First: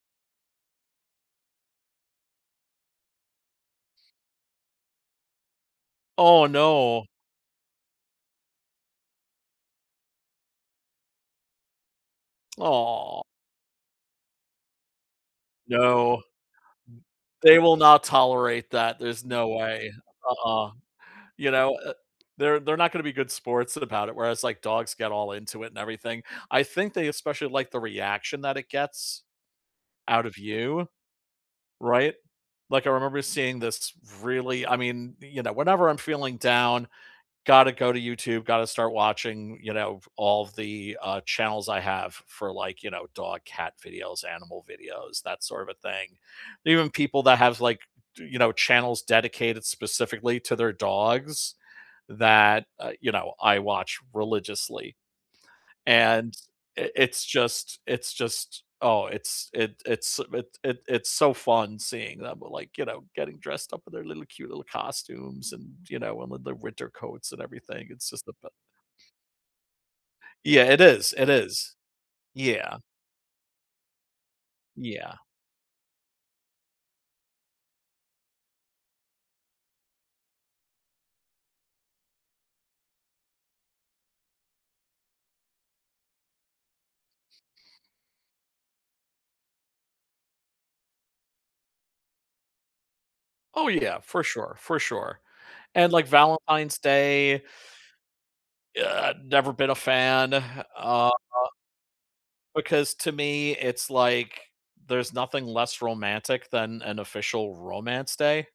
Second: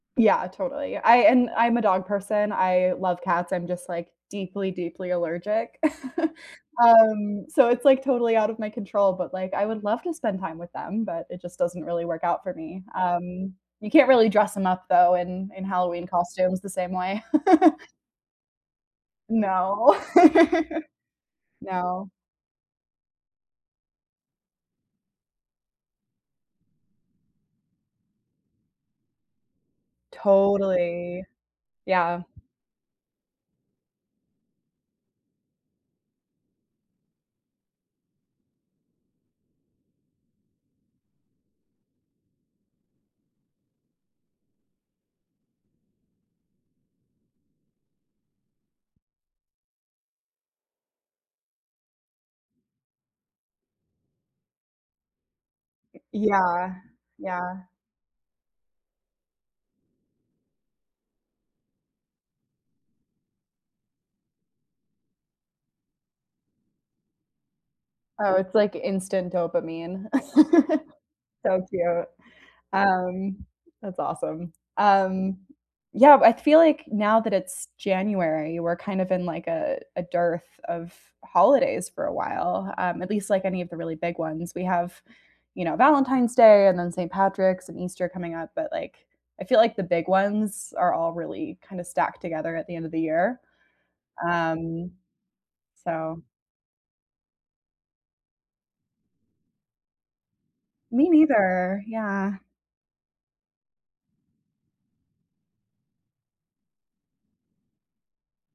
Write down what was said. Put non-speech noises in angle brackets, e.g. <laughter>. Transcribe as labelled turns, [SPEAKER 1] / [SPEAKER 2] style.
[SPEAKER 1] Yeah, totally, I and I'm a dog person, I love cats, I'm just, like, deeply, deeply allergic, <laughs>
[SPEAKER 2] Oh no.
[SPEAKER 1] um, so, it's, like, totally out of my control, but, like, I would love to spend time with them, but it just doesn't really work out for me,
[SPEAKER 2] Oh.
[SPEAKER 1] um, you can't really dress them up though in, in Halloween
[SPEAKER 2] No.
[SPEAKER 1] costumes the same way.
[SPEAKER 2] They will
[SPEAKER 1] <laughs>
[SPEAKER 2] not tolerate that, there's no way,
[SPEAKER 1] No,
[SPEAKER 2] uh,
[SPEAKER 1] <laughs>
[SPEAKER 2] you know, uh
[SPEAKER 1] no.
[SPEAKER 2] they're they're not gonna be good sports about it, whereas, like, dogs get all into it and everything, I think they especially like the reaction that it gets, out of you
[SPEAKER 1] Totally,
[SPEAKER 2] right?
[SPEAKER 1] yeah.
[SPEAKER 2] Like, I remember seeing this really I mean, y you know, whenever I'm feeling down, gotta go to YouTube, gotta start watching, you know, all the, uh, channels I have for, like, you know, dog, cat videos, animal videos, that sort of a thing, even people that have, like, d you know, channels dedicated specifically to their dogs that, uh, you know, I watch religiously.
[SPEAKER 1] Y
[SPEAKER 2] And
[SPEAKER 1] yeah,
[SPEAKER 2] it it's
[SPEAKER 1] yeah.
[SPEAKER 2] just, it's just oh, it's it it's it it it's so fun seeing them, like, you know, getting dressed up in their little cute little costumes and, you know, and with the winter coats and everything, it's just the
[SPEAKER 1] Oh,
[SPEAKER 2] be
[SPEAKER 1] it's, like, instant dopamine,
[SPEAKER 2] Yeah, it is,
[SPEAKER 1] <laughs>
[SPEAKER 2] it
[SPEAKER 1] so
[SPEAKER 2] is,
[SPEAKER 1] cute,
[SPEAKER 2] yeah.
[SPEAKER 1] um, that's awesome,
[SPEAKER 2] Yeah.
[SPEAKER 1] um, yeah, I feel like now that it's January, we're kind of in, like, a a dearth of holidays for a while, um, at least, like, any of the really big ones, we have, you know, Valentine's Day, and then Saint Patrick's and Easter coming up, but, like, I feel, like, the big ones are all really kinda stacked together at the end of the year,
[SPEAKER 2] Oh yeah, for sure, for
[SPEAKER 1] um,
[SPEAKER 2] sure, and, like,
[SPEAKER 1] so
[SPEAKER 2] Valentine's Day Ugh, I've never been a fan,
[SPEAKER 1] Me
[SPEAKER 2] uh,
[SPEAKER 1] neither, yeah.
[SPEAKER 2] because to me it's like there's nothing less romantic than an official romance day.